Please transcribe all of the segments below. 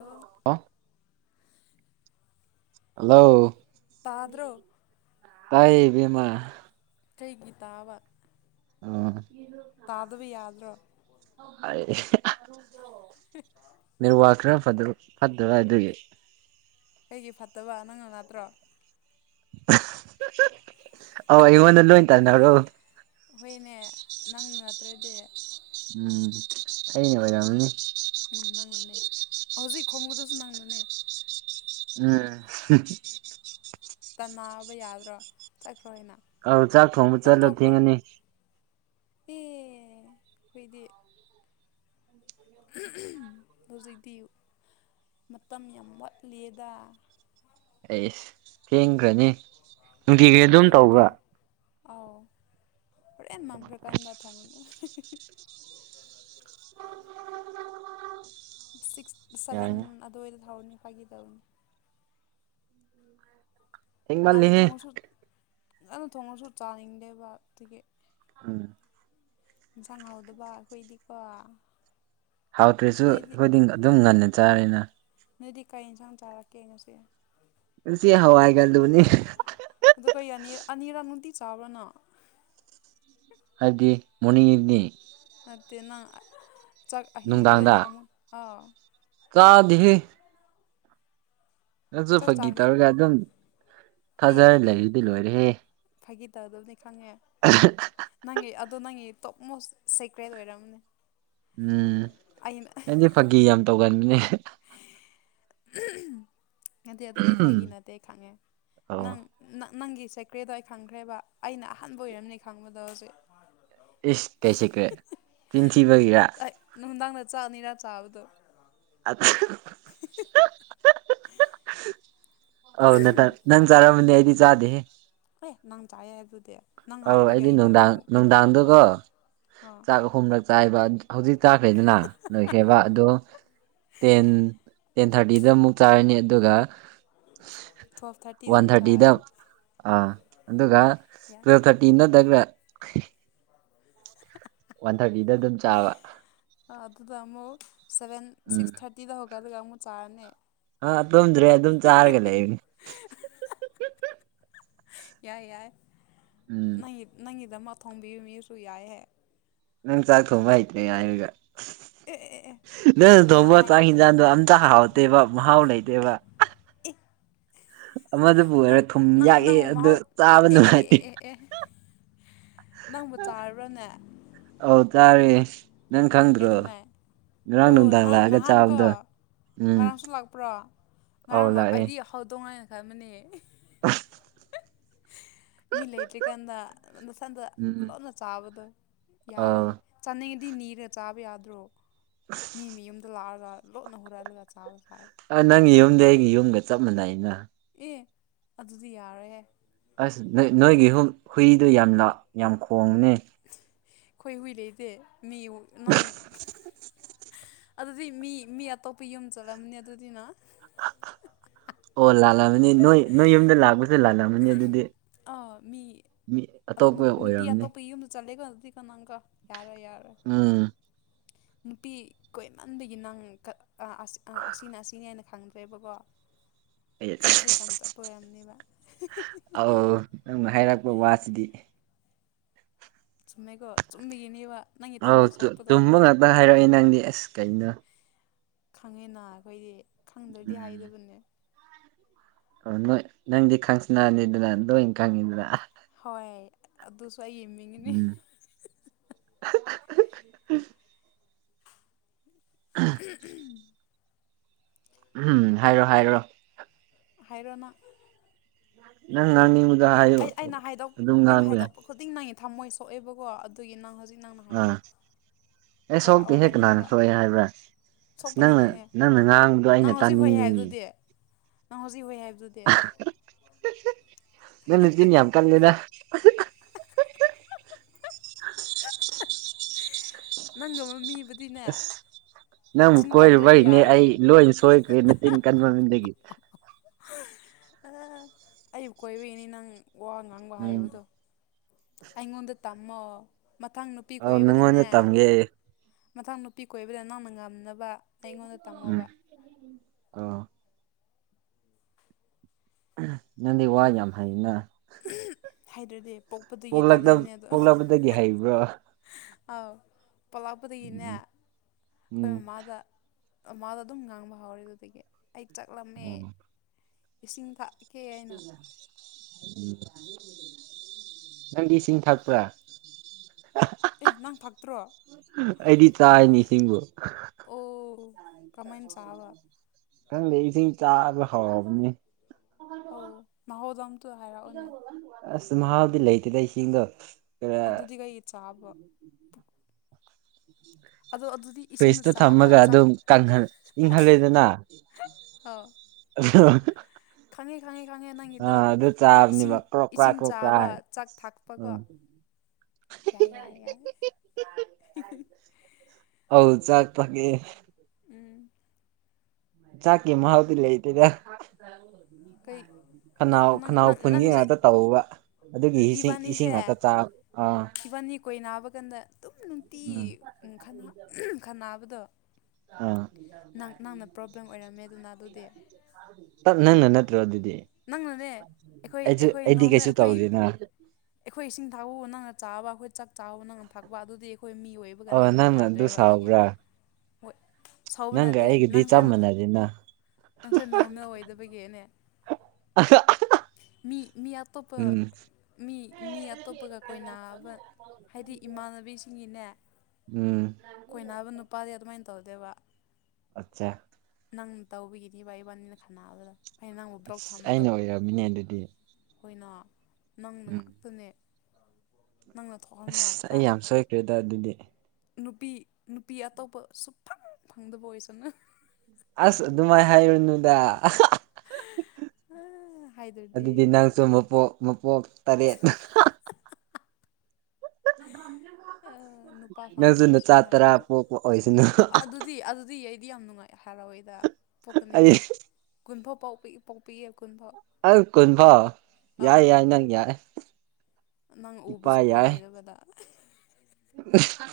ꯑꯣ ꯍꯜꯂꯣ ꯄꯥꯗ꯭ꯔꯣ ꯇꯥꯏ ꯏꯕꯦꯝꯃ ꯀꯩꯒꯤ ꯇꯥꯕ ꯑꯥ ꯇꯥꯗꯕ ꯌꯥꯗ꯭ꯔꯣ [unintelligible] ꯅꯦꯋꯥꯔꯛ ꯈꯔ ꯐꯗ꯭ꯔꯣ ꯐꯠꯇꯔ ꯑꯗꯨꯒꯤ ꯀꯩꯒꯤ ꯐꯠꯇꯕ ꯅꯪꯅ ꯅꯠꯇ꯭ꯔꯣ ꯑꯣ ꯑꯩꯉꯣꯟꯗ ꯂꯣꯏ ꯇꯥꯏꯅꯔꯣ ꯍꯣꯏꯅꯦ ꯅꯪꯅ ꯅꯠꯇ꯭ꯔꯗꯤ ꯎꯝ ꯑꯩꯅ ꯑꯣꯏꯔꯝꯅꯤ ꯎꯝ ꯅꯪꯅꯅꯦ ꯍꯧꯖꯤꯛ ꯈꯣꯡꯉꯨꯗꯨꯁꯨ ꯅꯪꯅꯅꯦ ꯎꯝ [unintelligible] ꯇꯟꯅꯕ ꯌꯥꯗ꯭ꯔꯣ ꯆꯠꯈ꯭ꯔꯣ ꯍꯥꯏꯅ ꯑꯧ ꯆꯥꯛ ꯊꯣꯡꯕ ꯆꯠꯂꯣ ꯇꯟꯊꯣꯛꯈ꯭ꯔꯣ ꯊꯦꯡꯉꯅꯤ ꯑꯦ ꯀꯨꯏꯗꯦ [unintelligible] ꯍꯧꯖꯤꯛꯇꯤ ꯃꯇꯝ ꯌꯥꯝ ꯋꯥꯠꯂꯤꯌꯦꯗ ꯑꯩꯁ ꯊꯦꯡꯈ꯭ꯔꯅꯤ ꯅꯨꯡꯇꯤꯒꯤ ꯑꯗꯨꯝ ꯊꯦꯡꯗꯦ ꯇꯧꯕ꯭ꯔꯥ ꯑꯥꯎ ꯍꯣꯔꯦꯟ ꯃꯥꯡꯈ꯭ꯔꯀꯥꯟꯗ ꯊꯣꯡꯉꯅꯤ ꯁꯤꯛꯁ ꯁꯚꯦꯟ ꯌꯥꯏꯅꯦ ꯑꯗꯨꯋꯥꯏꯗ ꯊꯧꯔꯅꯤ ꯐꯒꯤ ꯇꯧꯅꯤ ꯉꯥꯅꯨ ꯊꯦꯡꯃꯜꯂꯤꯍꯦ ꯊꯣꯡꯉꯁꯨ ꯉꯥꯅꯨ ꯊꯣꯡꯉꯁꯨ ꯆꯥꯅꯤꯡꯗꯦꯕ ꯑꯗꯒꯤ ꯎꯝ ꯌꯦꯟꯁꯥꯡ ꯍꯥꯎꯗꯕ ꯑꯩꯈꯣꯏꯗꯤꯀꯣ ꯍꯥꯎꯇ꯭ꯔꯦꯁꯨ ꯅꯣꯏꯗꯤ ꯑꯩꯈꯣꯏꯗꯤ ꯑꯗꯨꯝ ꯉꯟꯅ ꯆꯥꯔꯦꯅ ꯅꯣꯏꯗꯤ ꯀꯩ ꯌꯦꯟꯁꯥꯡ ꯆꯥꯔꯛꯀꯦ ꯉꯁꯤ ꯄꯨꯁꯤ ꯍꯋꯥꯏꯒ ꯑꯥꯂꯨꯅꯤ ꯑꯗꯨꯒ [unintelligible] ꯑꯅꯤꯔꯛ ꯅꯨꯡꯇꯤ ꯆꯥꯎꯕꯔꯥ ꯅꯪ ꯍꯥꯏꯗꯤ ꯃꯣꯅꯤꯡꯗꯅꯤ ꯅꯠꯇꯦ ꯅꯪ ꯆꯥꯛ ꯑꯍꯤꯡ ꯍꯣꯔꯦꯟ ꯑꯃꯨꯛ ꯑꯥꯎ ꯀꯥꯗꯦꯍꯦ ꯑꯗꯨꯁꯨ ꯆꯥꯛ ꯐꯥꯒꯤ ꯆꯥꯈ꯭ꯔꯦ ꯇꯧꯔꯒ ꯑꯗꯨꯝ ꯑꯦ ꯊꯥꯖꯔ ꯑꯦ ꯑꯦ ꯂꯩꯔꯗꯤ ꯂꯣꯏꯔꯦꯍꯦ ꯐꯥꯒꯤ ꯇꯧꯒꯗꯕꯅꯤ ꯈꯪꯉꯦ [unintelligible] ꯅꯪꯒꯤ ꯑꯗꯣ ꯅꯪꯒꯤ ꯇꯣꯞ ꯃꯣꯁ ꯁꯦꯀ꯭ꯔꯦꯠ ꯑꯣꯏꯔꯝꯅꯦ ꯎꯝ ꯑꯩꯅ ꯑꯩꯗꯤ ꯐꯥꯒꯤ ꯌꯥꯝ ꯇꯧꯒꯟꯅꯦ ꯅꯠꯇꯦ ꯑꯗꯨꯗꯤ ꯐꯒꯤ ꯅꯠꯇꯦ ꯈꯪꯉꯦ ꯅꯪ ꯑꯣ ꯅ ꯅꯪꯒꯤ ꯁꯦꯀ꯭ꯔꯦꯗꯣ ꯑꯩ ꯈꯪꯈ꯭ꯔꯦꯕ ꯑꯩꯅ ꯑꯍꯥꯟꯕ ꯑꯣꯏꯔꯝꯅꯤ ꯈꯪꯕꯗꯣ ꯍꯧꯖꯤꯛ ꯏꯁ ꯀꯩ ꯁꯤꯀ꯭ꯔꯦꯠ ꯆꯤꯟꯊꯤꯕꯒꯤꯔ ꯑꯩ ꯅꯨꯡꯗꯥꯡꯗ ꯆꯥꯛ ꯑꯅꯤꯔꯥ ꯆꯥꯕꯗꯣ [unintelligible] [unintelligible] ꯑꯥꯎ ꯅꯇꯟ ꯅꯟ ꯆꯔꯃꯅꯤ ꯑꯩꯗꯤ ꯆꯥꯗꯦꯍꯦ ꯑꯩ ꯅꯪ ꯆꯥꯏꯑꯦ ꯍꯥꯏꯕꯗꯨꯗꯤ ꯅꯪ ꯑꯧ ꯍꯥꯏꯕꯒꯤ ꯑꯩꯗꯤ ꯑꯩꯅ ꯅꯨꯡꯗꯥꯡ ꯑꯃꯨꯛ ꯀꯩꯅꯣ ꯇꯧꯕ ꯋꯥꯅꯤ ꯅꯨꯡꯗꯥꯡꯗꯨꯒꯣ ꯑꯥ ꯆꯥꯛ ꯑꯍꯨꯝꯔꯛ ꯆꯥꯏꯕ ꯍꯧꯖꯤꯛ ꯆꯥꯛꯈ꯭ꯔꯦꯗꯅ ꯅꯣꯏꯈ꯭ꯔꯦꯕ ꯑꯗꯣ ꯇꯦꯟ ꯇꯦꯟ ꯊꯥꯔꯇꯤꯗ ꯑꯃꯨꯛ ꯆꯥꯔꯅꯤ ꯑꯗꯨꯒ ꯊꯣꯞ ꯊꯔꯇꯤꯗ ꯑꯃꯨ ꯆꯥꯔꯅꯤ ꯑ ꯑꯗꯨꯒ ꯌꯥꯏ ꯇꯨꯌꯦꯜꯞ ꯊꯥꯔꯇꯤꯟ ꯅꯠꯇꯒ꯭ꯔ ꯋꯥꯟ ꯊꯥꯔꯇꯤꯗ ꯑꯗꯨꯝ ꯆꯥꯕ ꯑ ꯑꯗꯨꯗ ꯑꯃꯨꯛ ꯁꯚꯦꯟ ꯎꯝ ꯁꯤꯛꯁ ꯊꯥꯔꯇꯤꯗ ꯍꯧꯒꯠꯂꯒ ꯑꯃꯨꯛ ꯆꯥꯔꯅꯤ ꯑ ꯇꯨꯝꯗ꯭ꯔꯦ ꯑꯗꯨꯝ ꯆꯥꯔꯒ ꯂꯩꯅꯦ ꯌꯥꯏ ꯌꯥꯏ ꯎꯝ ꯅꯪꯒꯤ ꯅꯪꯒꯤꯗꯃ ꯊꯣꯝꯕꯤꯕ ꯃꯤꯁꯨ ꯌꯥꯏꯍꯦ ꯅꯪ ꯆꯥꯛ ꯊꯣꯡꯕ ꯍꯩꯇ꯭ꯔꯦ ꯍꯥꯏꯕꯒꯤ ꯑꯦ ꯑꯦ ꯑꯦ ꯅꯪꯅ ꯀꯅꯥ ꯊꯣꯡꯕ ꯆꯥꯛ ꯍꯥꯏꯔꯤꯕ ꯏꯟꯖꯥꯡꯗꯣ ꯑꯝꯇ ꯍꯥꯎꯇꯦꯕ ꯃꯍꯥꯎ ꯂꯩꯇꯦꯕ ꯑꯃꯗꯕꯨ ꯑꯣꯏꯔꯣ ꯅꯪ ꯊꯨꯝ ꯅꯪ ꯌꯥꯛꯑꯦ ꯅꯪ ꯑꯗꯨ ꯃꯍꯥꯎ ꯆꯥꯕ ꯑꯦ ꯑꯦ ꯑꯦ ꯅꯨꯡꯉꯥꯏꯇꯦ ꯑꯦ ꯑꯦ ꯅꯪꯕꯨ ꯆꯥꯔꯨꯨꯕꯔꯅꯦ ꯑꯧ ꯇꯥꯔꯦ ꯅꯪ ꯑꯦ ꯈꯪꯗ꯭ꯔꯣ ꯀꯩꯗꯧꯉꯩ ꯉꯔꯥꯡ ꯑꯣ ꯅꯨꯡꯗꯥꯡ ꯅꯍꯥꯟ ꯂꯥꯛꯑꯒ ꯅꯍꯥꯟꯀꯣ ꯆꯥꯕꯗꯣ ꯎꯝ ꯉꯔꯥꯡꯁꯨ ꯂꯥꯛꯄ꯭ꯔꯣ ꯑꯧ ꯉꯔꯥꯡ ꯑ ꯂꯥꯛꯑꯦ ꯑꯩꯗꯤ ꯍꯧꯗꯣꯡ ꯍꯥꯏꯅ ꯈꯟꯕꯅꯦ ꯑ ꯃꯤ ꯂꯩꯇ꯭ꯔꯤꯀꯥꯟꯗ ꯅꯁꯟꯗ ꯎꯝ ꯂꯣꯟꯅ ꯆꯥꯕꯗꯣ ꯑꯧ ꯌꯥꯔꯦꯍꯦ ꯆꯥꯅꯤꯡꯉꯤꯗꯤ ꯅꯤꯔ ꯆꯥꯕ ꯌꯥꯗ꯭ꯔꯣ ꯃꯤ ꯃꯤꯌꯨꯝꯗ ꯂꯥꯛꯑꯒ ꯂꯣꯠꯅ ꯍꯨꯔꯜꯂꯒ ꯆꯥꯕ ꯐꯥꯏ ꯑ ꯅꯪꯒꯤ ꯌꯨꯝꯗꯤ ꯑꯩꯒꯤ ꯌꯨꯝꯒ ꯆꯞ ꯃꯥꯟꯅꯩꯩꯅ ꯑꯦ ꯑꯗꯨꯗꯤ ꯌꯥꯔꯣꯏꯍꯦ ꯑꯁ ꯅꯣꯏ ꯅꯣꯏꯒꯤ ꯍꯨꯝ ꯍꯨꯏꯗꯨ ꯌꯥꯝꯅ ꯌꯥꯝ ꯈꯣꯡꯅꯦ ꯑꯈꯣꯏ ꯍꯨꯏ ꯂꯩꯗꯦ ꯃꯤ ꯅꯪ ꯑꯗꯨꯗꯤ ꯃꯤ ꯃꯤ ꯑꯇꯣꯞꯄ ꯌꯨꯝ ꯆꯠꯂꯝꯅꯤ ꯑꯗꯨꯗꯤꯅ ꯑꯣ ꯂꯥꯜꯂꯕꯅꯤ ꯅꯣꯏ ꯅꯣꯏ ꯌꯨꯝꯗ ꯂꯥꯛꯄ ꯑꯥ ꯃꯤ ꯃꯤ ꯑꯠ ꯅꯨ ꯑꯇꯣꯞꯄ ꯅꯨꯄꯤ ꯑꯣꯏꯔꯝꯅꯤ ꯑꯇꯣꯞꯄꯩ ꯌꯨꯝꯗ ꯆꯠꯂꯦꯒꯣ ꯑꯗꯤ ꯁꯅꯪꯀ ꯌꯥꯔꯣꯢ ꯌꯥꯔꯣꯢ ꯎꯝ ꯅꯨꯄꯤ ꯀꯣꯏꯃꯟꯕꯒꯤ ꯅꯪ ꯀ ꯑ ꯑꯁ ꯑ ꯑꯁꯤꯅ ꯑꯁꯤꯅꯤ ꯍꯥꯏꯅ ꯈꯪꯗ꯭ꯔꯦꯕꯀꯣ ꯀꯟꯐ꯭ꯌꯨꯁ ꯌꯥꯝ ꯆꯠꯄ ꯑꯣꯏꯔꯝꯅꯦꯕ ꯑꯥꯎ ꯅꯪꯅ ꯍꯥꯏꯔꯛꯄ ꯋꯥꯁꯤꯗꯤ ꯆꯨꯝꯃꯦꯀꯣ ꯆꯨꯝꯕꯤꯒꯤꯅꯦꯕ ꯑꯧ ꯇꯨ ꯇꯨꯝꯕ ꯉꯥꯛꯇ ꯍꯥꯏꯔꯛꯏ ꯅꯪꯗꯤ ꯑꯁ ꯀꯩꯅꯣ ꯈꯪꯉꯦꯅ ꯑꯈꯣꯏꯗꯤ ꯈꯪꯗ꯭ꯔꯗꯤ ꯎꯝ ꯍꯥꯏꯗꯕꯅꯦ ꯑꯣ ꯅꯣꯏ ꯅꯪꯗꯤ ꯈꯪꯁꯅꯥꯅꯤꯗꯅ ꯂꯣꯏ ꯈꯪꯉꯤꯗꯅ ꯑꯥ ꯍꯣꯏ ꯑꯗꯨꯁꯨ ꯑꯩꯒꯤ ꯃꯤꯡꯅꯤ ꯎꯝ [unintelligible] ꯎꯝꯍꯨꯝ ꯍꯥꯏꯔꯣ ꯍꯥꯏꯔꫭ ꯍꯥꯏꯔꫭꯅꯥ ꯅꯪ ꯉꯥꯡꯅꯤꯡꯕꯗꫭ ꯍꯥꯏꯌꯨ ꯑꯩ ꯑꯩꯅ ꯍꯥꯏꯗꯣꯛ ꯑꯗꯨꯝ ꯑꯩꯅ ꯉꯥꯡꯕ ꯌꯥꯏ ꯍꯥꯏꯗꯣꯛꯄ ꯈꯨꯗꯤꯡ ꯅꯪꯒꯤ ꯊꯝꯃꯣꯏ ꯁꯣꯛꯑꯦꯕꯀꯣ ꯑꯗꯨ ꯑꯗꯨꯒꯤ ꯅꯪ ꯍꯧꯖꯤꯛ ꯅꯪꯅ ꯍꯥꯏꯔꯛꯑꯣ ꯑꯥ ꯍꯥꯏꯔꯛꯑꯣ ꯍꯥꯏꯅꯤꯡꯕꯥ ꯒꯔꯤ ꯍꯥꯏꯕ꯭ꯔꯥ ꯑꯁ ꯁꯣꯛꯄꯅꯤ ꯅꯪꯅ ꯈꯪꯉꯦ ꯅꯪꯅ ꯉꯥꯡꯕꯗꯣ ꯑꯩꯅ ꯅꯪ ꯍꯧꯖꯤꯛ ꯍꫭꯏ ꯇꯥꯅꯤꯡꯉꯤꯅꯦ ꯍꯥꯏꯕꯗꯨꯗꯤ ꯅꯪ ꯍꯧꯖꯤꯛ ꯍꫭꯏ ꯍꯥꯏꯕꯗꯨꯗꯤ ꯅꯪ ꯅꯨꯆꯤꯟ ꯌꯥꯝ ꯀꯥꯟꯂꯤꯗ ꯑ [unintelligible] ꯅꯪꯒꯨꯝꯕꯥ ꯃꯤꯕꯨꯗꯤꯅꯦ ꯑꯁ ꯅꯪꯕꯨ ꯆꯤꯟ ꯀꯟꯗ꯭ꯔꯗꯤ ꯀꯣꯏꯔꯨꯕꯩꯅ‌ꯦ ꯑꯩ ꯌꯥꯔꯣꯏ ꯂꯣꯏꯅ ꯁꯣꯏꯈ꯭ꯔꯦ ꯅꯆꯤꯟ ꯀꯟꯃꯟꯕꯒꯤ ꯑꯩꯕꯨ ꯀꯣꯏꯕꯩꯅꯤ ꯅꯪ ꯋꯥ ꯉꯥꯡꯕ ꯎꯝ ꯍꯥꯏꯕꯗꯣ ꯑꯩꯉꯣꯟꯗ ꯇꯝꯃꯣ ꯃꯊꯪ ꯅꯨꯄꯤ ꯑꯧ ꯅꯪꯉꯣꯟꯗ ꯀꯣꯏꯕꯗꯅꯦ ꯇꯝꯒꯦ ꯑꯩ ꯃꯊꯪ ꯅꯨꯄꯤ ꯀꯣꯏꯕꯗ ꯅꯪꯅꯥ ꯉꯝꯅꯕ ꯑꯩꯉꯣꯟꯗ ꯎꯝ ꯇꯝꯃ‌ꯦꯕꯥ ꯑꯧ ꯅꯪꯗꯤ ꯋꯥ ꯌꯥꯝ ꯍꯩꯅ ꯍꯩꯇ꯭ꯔꯗꯤ ꯄꯣꯛꯄꯗꯒꯤ ꯄꯣꯛꯂꯛꯇ ꯇꯥꯛꯂꯦꯅꯦ ꯑꯗꯣ ꯄꯣꯛꯂꯛꯄꯗꯒꯤ ꯍꯩꯕ꯭ꯔꯣ ꯑꯥꯎ ꯄꯣꯛꯂꯛꯄꯗꯒꯤꯅꯦ ꯎꯝ ꯑꯩꯈꯣꯏ ꯎꯝ ꯃꯃꯥꯗ ꯃꯃꯥꯗ ꯑꯗꯨꯝ ꯉꯥꯡꯕ ꯍꯧꯔꯦ ꯑꯗꯨꯗꯒꯤ ꯑꯩ ꯆꯥꯛ ꯂꯥꯝꯃꯦ ꯏꯁꯤꯡ ꯊꯥꯛ ꯁꯤ [unintelligible] ꯎꯝ ꯅꯪꯗꯤ ꯏꯁꯤꯡ ꯊꯛꯄ꯭ꯔꯥ ꯑꯦ ꯅꯪ ꯊꯛꯇ꯭ꯔꯣ ꯑꯩꯗꯤ ꯆꯥꯏꯅꯤ ꯏꯁꯤꯡꯕꯨ ꯑꯣ ꯀꯃꯥꯏꯅꯥ ꯆꯕꯥ ꯀꯪꯗ‌ꯦ ꯏꯁꯤꯡ ꯆꯕꯥ ꯍꯧꯔꯥꯕꯅ‌ꯦ ꯑꯧ ꯃꯍꯥꯎꯗꯣ ꯑꯝꯇꯥ ꯍꯥꯏꯔꯛꯑꯣꯅꯦ ꯑꯁ ꯃꯍꯥꯎꯗꯤ ꯂꯩꯇꯦꯗꯥ ꯏꯁꯤꯡꯗꯣ ꯈꯔ ꯑꯗꯨꯗꯤ ꯀꯩꯒꯤ ꯆꯥꯕ ꯑꯗꯣ ꯑꯗꯨꯗꯤ ꯏꯁꯤꯡꯅ ꯐ꯭ꯔꯤꯁꯇꯥ ꯆꯥꯕ ꯊꯝꯃꯒ ꯆꯥꯛ ꯑꯗꯨꯝ ꯀꯪꯍꯟ ꯏꯪꯍꯜꯂꯦꯗꯅ ꯑꯥ [unintelligible] ꯈꯪꯉꯦ ꯈꯪꯉꯦ ꯈꯪꯉꯦ ꯅꯪꯒꯤꯗꯣ ꯑꯥ ꯑꯗꯨ ꯏꯁꯤꯡ ꯆꯥꯕꯅꯦꯕ ꯀ꯭ꯔꯣꯛ ꯀ꯭ꯔꯥꯛ ꯏꯁꯤꯡ ꯀ꯭ꯔꯣꯛ ꯀ꯭ꯔꯥꯛ ꯆꯥꯕ ꯍꯥꯏꯔ ꯆꯥꯛ ꯊꯥꯛꯄꯀꯣ ꯎꯝ ꯌꯥꯏ ꯌꯥꯏ ꯌꯥꯏ ꯑꯧ ꯆꯥꯛ ꯊꯛꯑ‌ꯦ ꯎꯝ ꯆꯥꯛꯀꯤ ꯃꯍꯥꯎꯗꯤ ꯂꯩꯇꯦꯗ ꯀꯩ ꯑ ꯈꯅꯥꯎ ꯅꯪ ꯈꯅꯥꯎ ꯅꯪ ꯐꯨꯟꯒꯤ ꯅꯪꯁꯦ ꯉꯥꯛꯇ ꯇꯧꯕ ꯑꯗꯨꯒꯤ ꯏꯁꯤꯡ ꯏꯁꯤꯡ ꯉꯥꯛꯇ ꯆꯥ ꯑꯥ ꯀꯣꯏ ꯅꯥꯕ ꯀꯥꯟꯗ ꯑꯗꯨꯝ ꯎꯝ ꯅꯨꯡꯇꯤ ꯈꯟ ꯅꯥꯕꯗꯣ ꯑꯥ ꯅꯪ ꯅꯪꯅ ꯄ꯭ꯔꯣꯕ꯭ꯂꯦꯝ ꯑꯣꯏꯔꯝꯃꯦꯗꯅꯥ ꯑꯗꯨꯗꯤ ꯇꯠ ꯅꯪꯅ ꯅꯠꯇ꯭ꯔꯣ ꯑꯗꯨꯗꯤ ꯅꯪꯅꯅꯦ ꯑꯩꯈꯣꯏ ꯑꯩꯁꯨ ꯑꯩꯈꯣꯏ ꯑꯩꯗꯤ ꯅꯣꯔꯃꯦꯜ ꯀꯩꯁꯨ ꯑꯩꯈꯣꯏ ꯇꯧꯗꯦꯅ ꯑꯩꯈꯣꯏ ꯏꯁꯤꯡ ꯊꯥꯛꯄꯕꯨ ꯅꯪꯅ ꯆꯥꯕ ꯑꯩꯈꯣꯏ ꯆꯥꯛ ꯆꯥꯕꯕꯨ ꯅꯪꯅ ꯊꯥꯛꯄ ꯑꯗꯨꯗꯤ ꯑꯩꯈꯣꯏ ꯃꯤ ꯑꯣꯏꯕ ꯕꯒ ꯑꯣ ꯅꯪ ꯅꯪꯅ ꯑꯗꯨ ꯃꯥꯟꯅꯗ꯭ꯔꯦꯕ ꯑꯗꯨꯒꯤ ꯁꯥꯎꯕ꯭ꯔꯥ ꯍꯣꯏ ꯁꯥꯎꯕ ꯅꯪꯒ ꯅꯠꯇꯦ ꯑꯩꯒꯗꯤ ꯅꯪꯁꯦ ꯆꯞ ꯃꯥꯟꯅꯗꯦꯅ ꯅꯪꯁꯦ ꯅꫭꯔ [unintelligible] ꯑꯣꯏꯗꯕꯒꯤꯅꯦ [unintelligible] ꯃꯤ ꯃꯤ ꯑꯇꯣꯞꯄ ꯎꯝ ꯃꯤ ꯃꯤ ꯑꯇꯣꯞꯄꯒ ꯀꯣꯏꯅꯕ ꯍꯥꯏꯗꯤ ꯏꯃꯥꯟꯅꯕꯤꯁꯤꯡꯒꯤꯅꯦ ꯎꯝ ꯀꯣꯏꯅꯕ ꯅꯨꯄꯥꯗꯤ ꯑꯗꯨꯃꯥꯏꯟ ꯇꯧꯗꯦꯕ ꯑꯠꯆꯥ ꯅꯪ ꯇꯧꯕꯤꯒꯤꯅꯤꯕ ꯏꯕꯥꯅꯤꯅ ꯈꯟꯅꯕꯗꯣ ꯑꯩꯅ ꯅꯪꯕꯨ ꯕ꯭ꯂꯣꯛ ꯑꯁ ꯊꯝꯕꯗꯣ ꯑꯩꯅ ꯑꯣꯏꯔꯝꯃꯤꯅꯦ ꯑꯗꯨꯗꯤ ꯈꯣꯏꯅ ꯅꯪꯅ ꯎꯝ ꯉꯥꯛꯇꯅꯦ ꯅꯪꯅ ꯊꯣꯛꯍꯟꯕ ꯑꯁ ꯉꯥꯛꯇ ꯑꯩ ꯌꯥꯝ ꯁꯣꯏꯈ꯭ꯔꯦꯗ ꯑꯗꯨꯗꯤ ꯅꯨꯄꯤ ꯅꯨꯄꯤ ꯑꯇꯣꯞꯄ ꯁꯨꯞꯐꯪ ꯐꯪꯗꯕ ꯑꯣꯏꯁꯅꯨ ꯑꯁ ꯑꯗꯨꯃꯥꯏ ꯍꯥꯏꯌꯨꯅꯨꯗ ꯍꯥꯏꯗ꯭ꯔꯗꯤ ꯑꯗꯨꯗꯤ ꯅꯪꯁꯨ ꯃꯄꯣꯛ ꯃꯄꯣꯛ ꯇꯔꯦꯠ ꯑꯥ ꯅꯨꯄꯥ ꯅꯪꯁꯨ ꯐꯪꯗꯕ ꯅꯆꯥ ꯑꯣꯏꯁꯅꯨ ꯇꯔꯥ ꯍꯥꯏꯌꯣ ꯄꯣꯛꯄ ꯑꯣꯏꯁꯅꯨ ꯑꯗꯨ ꯗꯤ ꯑꯗꯨꯗꯤ ꯑꯩꯗꯤ ꯌꯥꯝ ꯅꯨꯡꯉꯥꯏ ꯍꯥꯏꯔꯥꯎꯋꯦꯗ ꯄꯣꯛꯀꯥꯅꯤ ꯑꯩ ꯀꯨꯟꯐꯥꯎ ꯄꯣꯛꯄꯤ ꯄꯣꯛꯄꯤꯌꯦ ꯀꯨꯟꯐꯥꯎ ꯑꯥ ꯀꯨꯟ ꯐꯥꯎ ꯑꯥꯎ ꯌꯥꯏ ꯌꯥꯏ ꯅꯪ ꯌꯥꯔꯦ ꯅꯪ ꯎꯕꯁꯨ ꯐꯪꯂꯣꯏꯗꯕꯗ [unintelligible]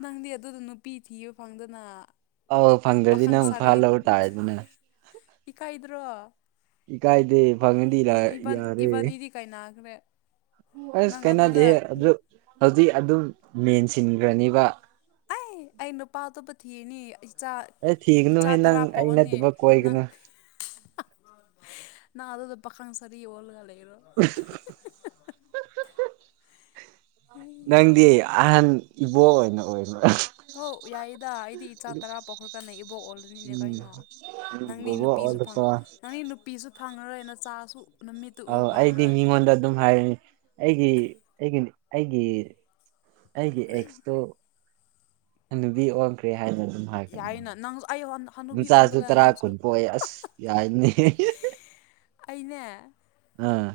ꯅꯪꯗꯤ ꯑꯗꯨꯗꯨ ꯅꯨꯄꯤ ꯊꯤꯕ ꯐꯪꯗꯅ ꯑꯥꯎ ꯐꯪꯗ꯭ꯔꯥꯗꯤ ꯄꯥꯈꯪ ꯅꯪ ꯑꯃꯨꯛ ꯐꯥ ꯁꯥꯔꯤ ꯂꯧ ꯇꯥꯔꯦꯗꯅ ꯏꯀꯥꯏꯗ꯭ꯔꯣ ꯏꯀꯥꯏꯗꯦ ꯐꯪꯉꯗꯤ ꯂꯥ ꯏꯕꯥꯟ ꯌꯥꯔꯦ ꯏꯕꯥꯅꯤꯗꯤ ꯀꯥꯏꯅꯈ꯭ꯔꯦ ꯑꯁ ꯅꯪ ꯑꯗꯨꯗ ꯀꯩꯅꯗꯦꯍꯦ ꯑꯗꯨ ꯍꯧꯖꯤꯛ ꯑꯗꯨꯝ ꯃꯦꯟꯁꯤꯟꯒ꯭ꯔꯥꯅꯤꯕ ꯑꯩ ꯑꯩ ꯅꯨꯄꯥ ꯑꯇꯣꯞꯄ ꯊꯤꯔꯅꯤ [unintelligible] ꯆꯥ ꯑꯦ ꯏꯆꯥ ꯊꯤꯒꯅꯨꯍꯦ ꯅꯪ ꯇꯔꯥ ꯑꯩ ꯄꯣꯛꯑꯅꯤ ꯅꯠꯇꯕ ꯅꯪ ꯀꯣꯏꯒꯅꯨ ꯅꯪ ꯑꯗꯨꯗꯨ ꯄꯈꯪ ꯁꯔꯤ ꯑꯣꯜꯂꯒ ꯂꯩꯔꯣ [unintelligible] [inaudible] ꯅꯪꯗꯤ ꯑꯍꯟ ꯏꯕꯣ ꯑꯣꯏꯅ ꯑꯣꯏꯔꯨꯔꯣ ꯍꯣ ꯌꯥꯏꯌꯦꯗ ꯑꯩꯗꯤ ꯏꯆꯥ ꯇꯔꯥ ꯄꯣꯛꯈ꯭ꯔꯥꯀꯥꯟꯗ ꯏꯕꯣꯛ ꯑꯣꯜꯂꯅꯤꯅꯦ ꯎꯝ ꯀꯩꯅꯣ ꯅꯪꯗꯤ ꯕꯣꯕꯣꯛ ꯅꯨꯄꯤꯁꯨ ꯐꯪ ꯑꯣꯜꯂꯨꯀꯣ ꯅꯪꯗꯤ ꯅꯨꯄꯤꯁꯨ ꯐꯪꯉꯔꯣꯏ ꯅꯆꯥꯁꯨ ꯅꯨꯃꯤꯠꯇꯨ ꯎ ꯑꯥꯎ ꯑꯩꯗꯤ ꯐꯪꯉꯔꯣꯏ ꯃꯤꯉꯣꯟꯗ ꯑꯗꯨꯝ ꯍꯥꯏꯔꯅꯤ ꯑꯩꯒꯤ ꯑꯩꯒꯤ ꯑꯩꯒꯤ ꯑꯩꯒꯤ ꯑꯦꯛꯁ ꯇꯣ ꯍꯥꯅꯨꯕꯤ ꯑꯣꯟꯈ꯭ꯔꯦ ꯍꯥꯏꯅ ꯑꯗꯨꯝ ꯌꯥꯏꯅ ꯍꯥꯏꯒꯅꯤꯅ ꯅꯪꯁꯨ ꯑꯩ ꯍꯅꯨꯕꯤ ꯑꯣꯟꯕ ꯅꯆꯥꯖꯨ ꯀꯥꯟꯗ ꯇꯔꯥ ꯅꯪꯁꯨ ꯀꯨꯟ ꯄꯣꯛꯑꯦ ꯑꯁ ꯌꯥꯏꯅꯦ ꯑꯩꯅꯦ ꯑꯥ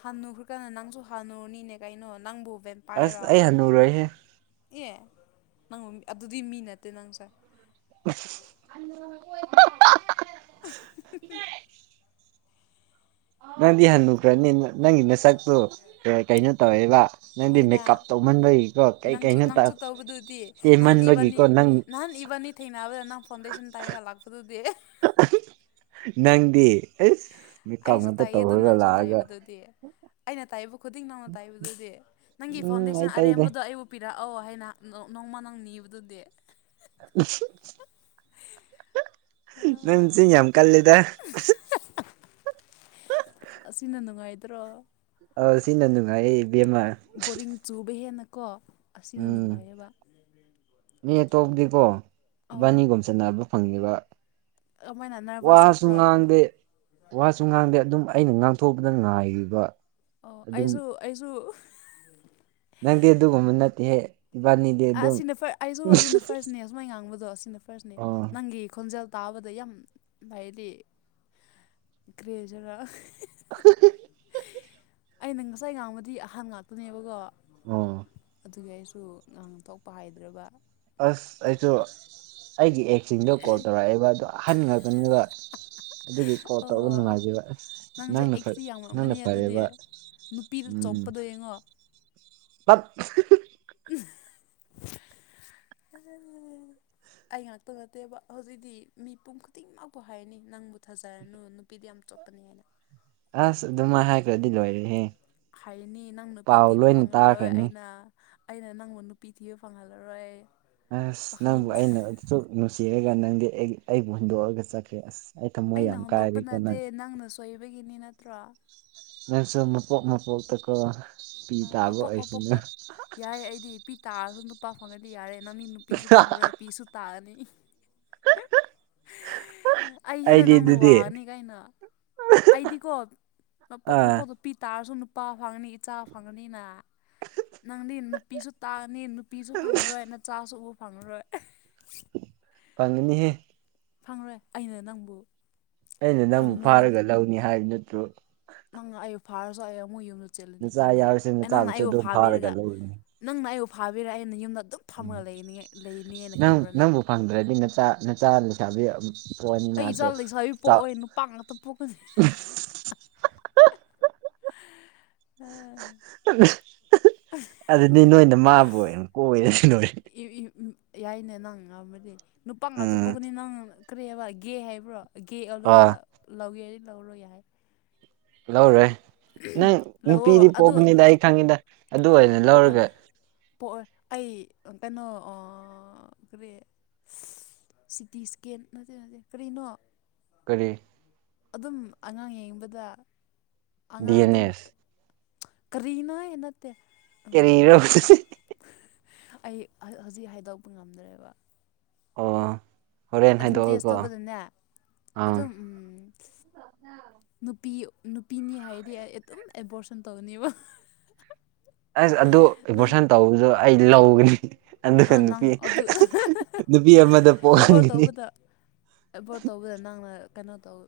ꯍꯥꯟꯅꯨꯈ꯭ꯔꯥꯀꯥꯟꯅ ꯅꯪꯁꯨ ꯍꯥꯟꯅꯨꯔꯅꯤꯅꯦ ꯀꯩꯅꯣ ꯅꯪꯕꯨ ꯕꯦꯝ ꯑꯁ ꯑꯩ ꯍꯟꯅꯨꯔꯣꯏꯍꯦ ꯑꯦ ꯅꯪ ꯑꯗꯨꯗꯤ ꯃꯤ ꯅꯠꯇꯦ ꯅꯪꯁꯦ [unintelligible] [unintelligible] [unintelligible] ꯅꯪꯗꯤ ꯍꯟꯅꯨꯈ꯭ꯔꯅꯤ ꯅ ꯅꯪꯒꯤ ꯅꯁꯛꯇꯨ ꯀꯩꯅꯣ ꯇꯧꯔꯦꯕ ꯅꯪꯗꯤ ꯍꯣꯏꯗ ꯃꯦꯀꯞ ꯇꯧꯃꯟꯕꯒꯤꯀꯣ ꯀꯩ ꯅꯪꯁꯨ ꯀꯩꯅꯣ ꯅꯪꯁꯨ ꯇꯧꯕꯗꯨꯗꯤ ꯅꯍꯥꯟ ꯏꯕꯥꯅꯤ ꯇꯦꯟꯃꯟꯕꯒꯤꯀꯣ ꯅꯪ ꯅꯍꯥꯟ ꯏꯕꯥꯅꯤ ꯊꯦꯡꯅꯕꯗ ꯅꯪ ꯐꯥꯎꯟꯦꯁꯟ ꯊꯩꯔꯒ ꯂꯥꯛꯄꯗꯨꯗꯤ ꯅꯪꯗꯤ ꯑꯩꯁ ꯃꯤꯀꯞ ꯑꯩꯁꯨ ꯉꯥꯛꯇ ꯇꯥꯏꯌꯦ ꯑꯗꯨ ꯇꯧꯔꯒ ꯅꯪꯁꯨ ꯂꯥꯛꯑꯒ ꯇꯥꯏꯕꯗꯨꯗꯤ ꯑꯩꯅ ꯇꯥꯏꯕ ꯈꯨꯗꯤꯡ ꯅꯪꯅ ꯇꯥꯏꯕꯗꯨꯗꯤ ꯅꯪꯒꯤ ꯎꯝ ꯑꯩ ꯐꯥꯎꯟꯗꯦꯁꯟ ꯇꯩꯗꯦ ꯑꯔꯦꯝꯕꯗꯣ ꯑꯩꯕꯨ ꯄꯤꯔꯛꯑꯣ ꯍꯥꯏꯅ ꯅꯣꯡꯃ ꯅꯪ ꯅꯤꯕꯗꯨꯗꯤ ꯅꯪ ꯆꯤꯟ ꯌꯥꯝ ꯀꯜꯂꯤꯗ ꯑꯁꯤꯅ ꯅꯨꯡꯉꯥꯏꯇ꯭ꯔꯣ ꯑ ꯁꯤꯅ ꯅꯨꯡꯉꯥꯏꯌꯦ ꯕꯦꯝꯃꯥ ꯕꯣꯔꯤꯡ ꯆꯨꯕ ꯍꯦꯟꯅꯀꯣ ꯑꯁꯤꯅ ꯎꯝ ꯅꯨꯡꯉꯥꯏꯌꯦꯕ ꯃꯤ ꯑꯇꯣꯞꯗꯤꯀꯣ ꯑꯣ ꯏꯕꯥꯅꯤꯒꯨꯝ ꯆꯟꯅꯕ ꯐꯪꯉꯤꯕ ꯀꯃꯥꯏꯅ ꯅꯔꯚꯁ ꯋꯥꯁꯨ ꯆꯠꯄ꯭ꯔꯣ ꯉꯥꯡꯗꯦ ꯋꯥꯁꯨ ꯉꯥꯡꯗꯦ ꯑꯗꯨꯝ ꯑꯩꯅ ꯉꯥꯡꯊꯣꯛꯄꯗ ꯉꯥꯏꯔꯤꯕ ꯑꯣ ꯑꯗꯨꯝ ꯑꯩꯁꯨ ꯑꯩꯁꯨ ꯅꯪꯗꯤ ꯑꯗꯨꯒꯨꯝꯕ ꯅꯠꯇꯦꯍꯦ ꯏꯕꯥꯅꯤꯗꯤ ꯑꯗꯨꯝ ꯑꯁꯤꯅ ꯑꯩꯁꯨ ꯑꯁꯤꯅ ꯐꯥꯔꯁꯅꯦ ꯑꯨꯃꯥꯏ ꯉꯥꯡꯕꯗꯣ ꯑꯁꯤꯅ ꯐꯥꯔꯁꯅꯦ ꯑꯣ ꯅꯪꯒꯤ ꯈꯣꯟꯖꯦꯜ ꯇꯥꯕꯗ ꯌꯥꯝ ꯂꯥꯏꯂꯤ ꯀꯔꯤ ꯍꯥꯏꯖꯤꯔ ꯑꯩꯅ ꯉꯁꯥꯏ ꯉꯥꯡꯕꯗꯤ ꯑꯍꯥꯟ ꯉꯥꯛꯇꯅꯦꯕꯀꯣ ꯑꯣ ꯑꯗꯨꯒꯤ ꯑꯩꯁꯨ ꯉꯍꯥꯡ ꯊꯣꯛꯄ ꯍꯥꯏꯇꯔꯕ ꯑꯁ ꯑꯩꯁꯨ ꯑꯩꯒꯤ ꯑꯦꯛꯁꯤꯡꯗ ꯀꯣꯜ ꯇꯧꯔꯛꯑꯦꯕ ꯑꯗꯣ ꯑꯍꯟ ꯉꯥꯛꯇꯅꯤꯕ ꯑꯗꯨꯒꯤ ꯀꯣꯜ ꯇꯧꯕ ꯑꯣ ꯅꯨꯡꯉꯥꯏꯖꯦꯕ ꯑꯁ ꯅꯪꯁꯦ ꯅꯪꯅ ꯅꯪꯅ ꯐꯔꯦꯕ ꯅꯨꯄꯤꯗꯨ ꯆꯣꯞꯄꯗꯣ ꯌꯦꯡꯉꯣ ꯇꯠ [unintelligible] ꯑꯩ ꯉꯥꯛꯇ ꯅꯠꯇꯦꯕ ꯍꯧꯖꯤꯛꯇꯤ ꯃꯤꯄꯨꯝ ꯈꯨꯗꯤꯡꯃꯛꯄꯨ ꯍꯥꯏꯔꯅꯤ ꯅꯪꯕꯨ ꯊꯥꯖꯔꯅꯨ ꯅꯨꯄꯤꯗꯤ ꯌꯥꯝ ꯆꯣꯠꯄꯅꯤ ꯍꯥꯏꯅ ꯑꯁ ꯑꯗꯨꯃꯥꯏ ꯍꯥꯏ ꯍꯥꯏꯅꯤ ꯅꯪ ꯅꯨꯄꯤ ꯄꯥꯎ ꯇꯤꯕ ꯂꯣꯏꯅ ꯐꯪꯍꯜꯂꯣꯏ ꯇꯥꯈ꯭ꯔꯅꯤ ꯑꯩꯅ ꯑꯩꯅ ꯅꯪꯕꯨ ꯅꯨꯄꯤ ꯊꯤꯕ ꯐꯪꯍꯜꯂꯔꯣꯏ ꯑꯁ ꯄꯥꯈꯪ ꯅꯪꯕꯨ ꯑꯩꯅ ꯑꯗꯨꯁꯨꯛ ꯅꯨꯡꯁꯤꯔꯒ ꯅꯪꯗꯤ ꯑꯩ ꯑꯩꯕꯨ ꯍꯨꯟꯗꯣꯛꯑꯒ ꯆꯠꯈꯔꯦ ꯑꯁ ꯑꯩ ꯊꯝꯃꯣꯏ ꯌꯥꯝ ꯀꯥꯏꯔꯦꯀꯣ ꯅꯪ ꯀꯣꯏꯕꯒꯤꯅꯤ ꯅꯠꯇ꯭ꯔꯣ ꯅꯪꯁꯨ ꯃꯄꯣꯛ ꯃꯄꯣꯛꯇꯀꯣ ꯄꯤ ꯇꯥꯕ ꯃꯄꯣꯛ ꯑꯣꯏꯁꯅꯣ ꯃꯄꯣꯛꯇ ꯌꯥꯏ ꯑꯩꯗꯤ ꯄꯤ ꯇꯥꯔꯁꯨ ꯅꯨꯄꯥ ꯐꯪꯉꯗꯤ ꯌꯥꯔꯦ ꯅꯪꯒꯤ ꯅꯨꯄꯤꯁꯨ ꯐꯪꯉꯔꯣꯏ ꯄꯤꯁꯨ ꯇꯥꯔꯑꯅꯤ ꯑꯩ ꯍꯦꯟꯅ ꯑꯩꯗꯤ ꯅꯪꯅ ꯑꯗꯨꯗꯤ ꯋꯥꯉꯅꯤ ꯀꯩꯅꯣ ꯑꯩꯗꯤꯀꯣ ꯃꯄꯣꯛ ꯑꯥ ꯃꯄꯣꯛ ꯅꯨꯄꯤ ꯇꯥꯔꯁꯨ ꯅꯨꯄꯥ ꯐꯪꯉꯅꯤ ꯏꯆꯥ ꯐꯪꯉꯅꯤꯅ ꯅꯪꯗꯤ ꯅꯄꯤꯁꯨ ꯇꯥꯒꯅꯤ ꯅꯨ ꯅꯨꯄꯤꯁꯨ ꯐꯪꯉꯔꯣꯏ ꯅꯆꯥꯁꯨ ꯑꯨꯕ ꯐꯪꯉꯔꯣꯏ ꯐꯪꯒꯅꯤꯍꯦ ꯐꯪꯒꯔꯣꯏ ꯑꯩꯅ ꯅꯪꯕꯨ ꯑꯩꯅ ꯅꯪꯕꯨꯛ ꯐꯪꯅꯨ ꯍꯥꯏꯅ ꯐꯥꯔꯒ ꯂꯧꯅꯤ ꯍꯥꯏꯕ ꯅꯠꯇ꯭ꯔꯣ ꯅꯪꯅ ꯑꯩꯕꯨ ꯐꯥꯔꯁꯨ ꯑꯌꯨꯡ ꯑꯃꯨꯛ ꯌꯨꯝꯗ ꯆꯤꯠꯂꯅꯤ ꯅꯆꯥ ꯀꯩꯅꯣ ꯌꯥꯎꯔꯤꯁꯦ ꯑꯩ ꯅꯪꯅ ꯅꯆꯥꯕꯨꯁꯨ ꯑꯩꯕꯨ ꯑꯗꯨꯝ ꯐꯥꯔꯒ ꯐꯥꯕꯤꯔꯒ ꯂꯧꯔꯤꯅꯤ ꯅꯪꯅ ꯑꯩꯕꯨ ꯐꯥꯕꯤꯔ ꯑꯩꯅ ꯌꯨꯝꯗ ꯑꯗꯨꯝ ꯐꯝꯃꯒ ꯎꯝ ꯂꯩꯅꯤ ꯂꯩꯅꯦꯅ ꯅꯪ ꯈꯟꯕ꯭ꯔꯥꯅꯪ ꯅꯪꯕꯨ ꯐꯪꯗ꯭ꯔꯗꯤ ꯅꯆꯥ ꯅꯆꯥ ꯂꯩꯁꯥꯕꯤ ꯄꯣꯛꯑꯅꯤꯅ ꯑꯩ ꯏꯆꯥ ꯑꯗꯣ ꯂꯩꯁꯥꯕꯤ ꯆꯥꯎ ꯄꯣꯛꯑꯣꯏ ꯅꯨꯄꯥ ꯉꯥꯛꯇ ꯄꯣꯛꯀꯅꯤ ꯑꯥ ꯑꯗꯨꯅꯤ ꯅꯣꯏꯅ ꯃꯥꯕꯨ ꯑꯣꯏꯅ ꯀꯣꯏꯔꯒ ꯂꯣꯏ [unintelligible] ꯌꯥꯏꯅꯦ ꯅꯪ ꯉꯝꯔꯗꯤ ꯅꯨꯄꯥ ꯉꯥꯛꯇ ꯎꯝ ꯄꯣꯛꯒꯅꯤ ꯅꯪ ꯀꯔꯤ ꯍꯥꯏꯕ ꯒꯦ ꯍꯥꯏꯕ꯭ꯔꯣ ꯒꯦ ꯑꯣꯜꯂꯒ ꯑꯥ ꯂꯧꯒꯦ ꯌꯥꯏ ꯂꯧꯔꯣꯏ ꯌꯥꯏ ꯂꯧꯔꯣꯏ ꯅꯪ ꯂꯧꯑꯣ ꯅꯨꯄꯤꯗꯤ ꯑꯗꯨ ꯄꯣꯛꯀꯅꯤꯗ ꯑꯩ ꯈꯪꯉꯤꯗ ꯑꯗꯨ ꯑꯣꯏꯅ ꯄꯣꯛꯑꯣꯏ ꯂꯧꯔꯒ ꯄꯣꯛꯑꯣꯏ ꯑꯩ ꯀꯩꯅꯣ ꯑꯣ ꯀꯔꯤ ꯁꯤ ꯇꯤ ꯁꯀꯦꯟ ꯅꯠꯇꯦ ꯅꯠꯇꯦ ꯀꯔꯤꯅꯣ ꯀꯔꯤ ꯑꯗꯨꯝ ꯑꯉꯥꯡ ꯌꯦꯡꯕꯗ ꯗꯤ ꯑꯉꯥꯡ ꯑꯦꯟ ꯑꯗꯨꯝ ꯑꯦꯁ ꯀꯔꯤꯅꯣꯌꯦ ꯅꯠꯇꯦ ꯀꯔꯤꯔꯣ ꯑꯩ ꯍꯧꯖꯤꯛ ꯍꯥꯏꯗꯣꯛꯄ ꯉꯝꯗ꯭ꯔꯦꯕ ꯑꯣ ꯍꯣꯔꯦꯟ ꯑꯗꯨꯝ ꯇꯦꯁ ꯍꯥꯏꯗꯣꯛꯑꯣꯀꯣ ꯇꯧꯕꯗꯅꯦ ꯑꯥ ꯑꯗꯨꯝ ꯎꯝ ꯅꯨꯄꯤ ꯅꯨꯄꯤꯅꯤ ꯍꯥꯏꯔꯗꯤ ꯑꯩ ꯑꯗꯨꯝ ꯑꯦꯕꯣꯔꯁꯟ ꯇꯧꯅꯦꯕ ꯑꯁ ꯑꯗꯨ ꯏꯚꯣꯔꯁꯟ ꯇꯧꯕꯗꯣ ꯑꯩ ꯂꯧꯒꯅꯤ ꯑꯗꯨꯒ ꯅꯪ ꯅꯨꯄꯤ ꯑꯗꯨ ꯅꯨꯄꯤ ꯑꯃꯗ ꯑꯦꯕꯣꯔꯠ ꯄꯣꯛꯍꯟꯈꯤꯅꯤ ꯇꯧꯕꯗ ꯑꯦꯕꯣꯔꯠ ꯇꯧꯕꯗ ꯅꯪꯅ ꯀꯩꯅꯣ ꯇꯧ